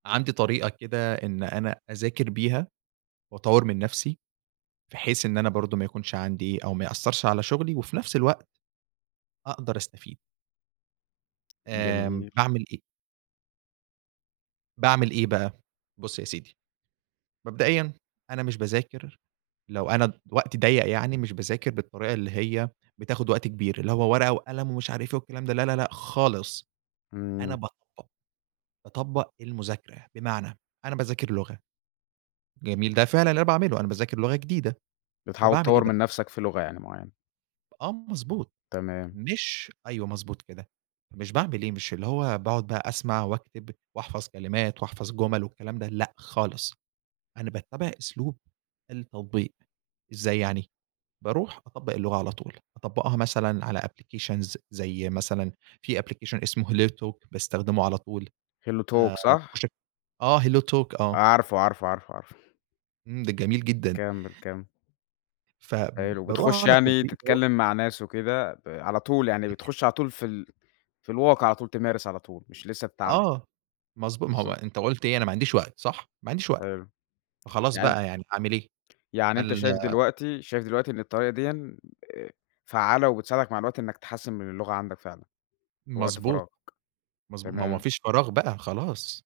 عندي طريقة كده إن أنا أذاكر بيها وأطوَّر من نفسي بحيث إن أنا برضه ما يكونش عندي أو ما يأثَّرش على شغلي وفي نفس الوقت أقدر أستفيد. آمم، جميل. باعمل إيه؟ باعمل إيه بقى؟ بُص يا سيدي، مبدئيًا أنا مش باذاكر لو أنا ض وقتي ضيَّق يعني مش باذاكر بالطريقة اللي هي بتاخد وقت كبير، اللي هو ورقة وقلم ومش عارف إيه والكلام ده لا، لا، لأ، خالص. أنا امم. باطبق. باطبق المذاكرة. بمعنى أنا باذاكر لغة، جميل ده فعلًا اللي أنا باعمله أنا باذاكر لغة جديدة. بتحاول فباعمل إيه تطوَّر من بقى؟ نفسك في لغة يعني معينة؟ آه مضبوط، تمام. مش أيوه مضبوط كده، مش باعمل إيه مش اللي هو باقعد بقى أسمع وأكتب وأحفظ كلمات وأحفظ جمل والكلام ده لأ، خالص، أنا باتَّبع أسلوب التطبيق. إزاي يعني؟ باروح أطبَّق اللغة على طول، أطبَّقها مثلًا على applications ز زي مثلًا في application اسمه HelloTalk باستخدمه على طول آآ HelloTalk صح؟ باخش أك آه HelloTalk آه. عارفه، عارفه، عارفه، عارفه. امم، ده جميل جدًا. كمِّل، كمِّل. حلو فباروح بتخش على يعني التطبيق دَوَّة تتكلم مع ناس وكده ب على طول يعني اهم. بتخش على طول في ال في الواقع على طول تمارس على طول، مش لسه هتتعلم. آه مضبو ما هو بالضبط. أنتَ قُلت إيه:" أنا ما عنديش وقت" صح؟ ما عنديش وقت. حلو. فخلاص يعن بقى يعني أعمل إيه؟ يعني أنتَ هل شايف دلوقتي شايف دلوقتي إن الطريقة ديًا آآ فعَّالة وبتساعدك مع الوقت إنك تحسِّن من اللغة عندك فعلًا؟ في وقت مضبوط. فراغك. مضبو ماهو ما تمام. فيش فراغ بقى خلاص.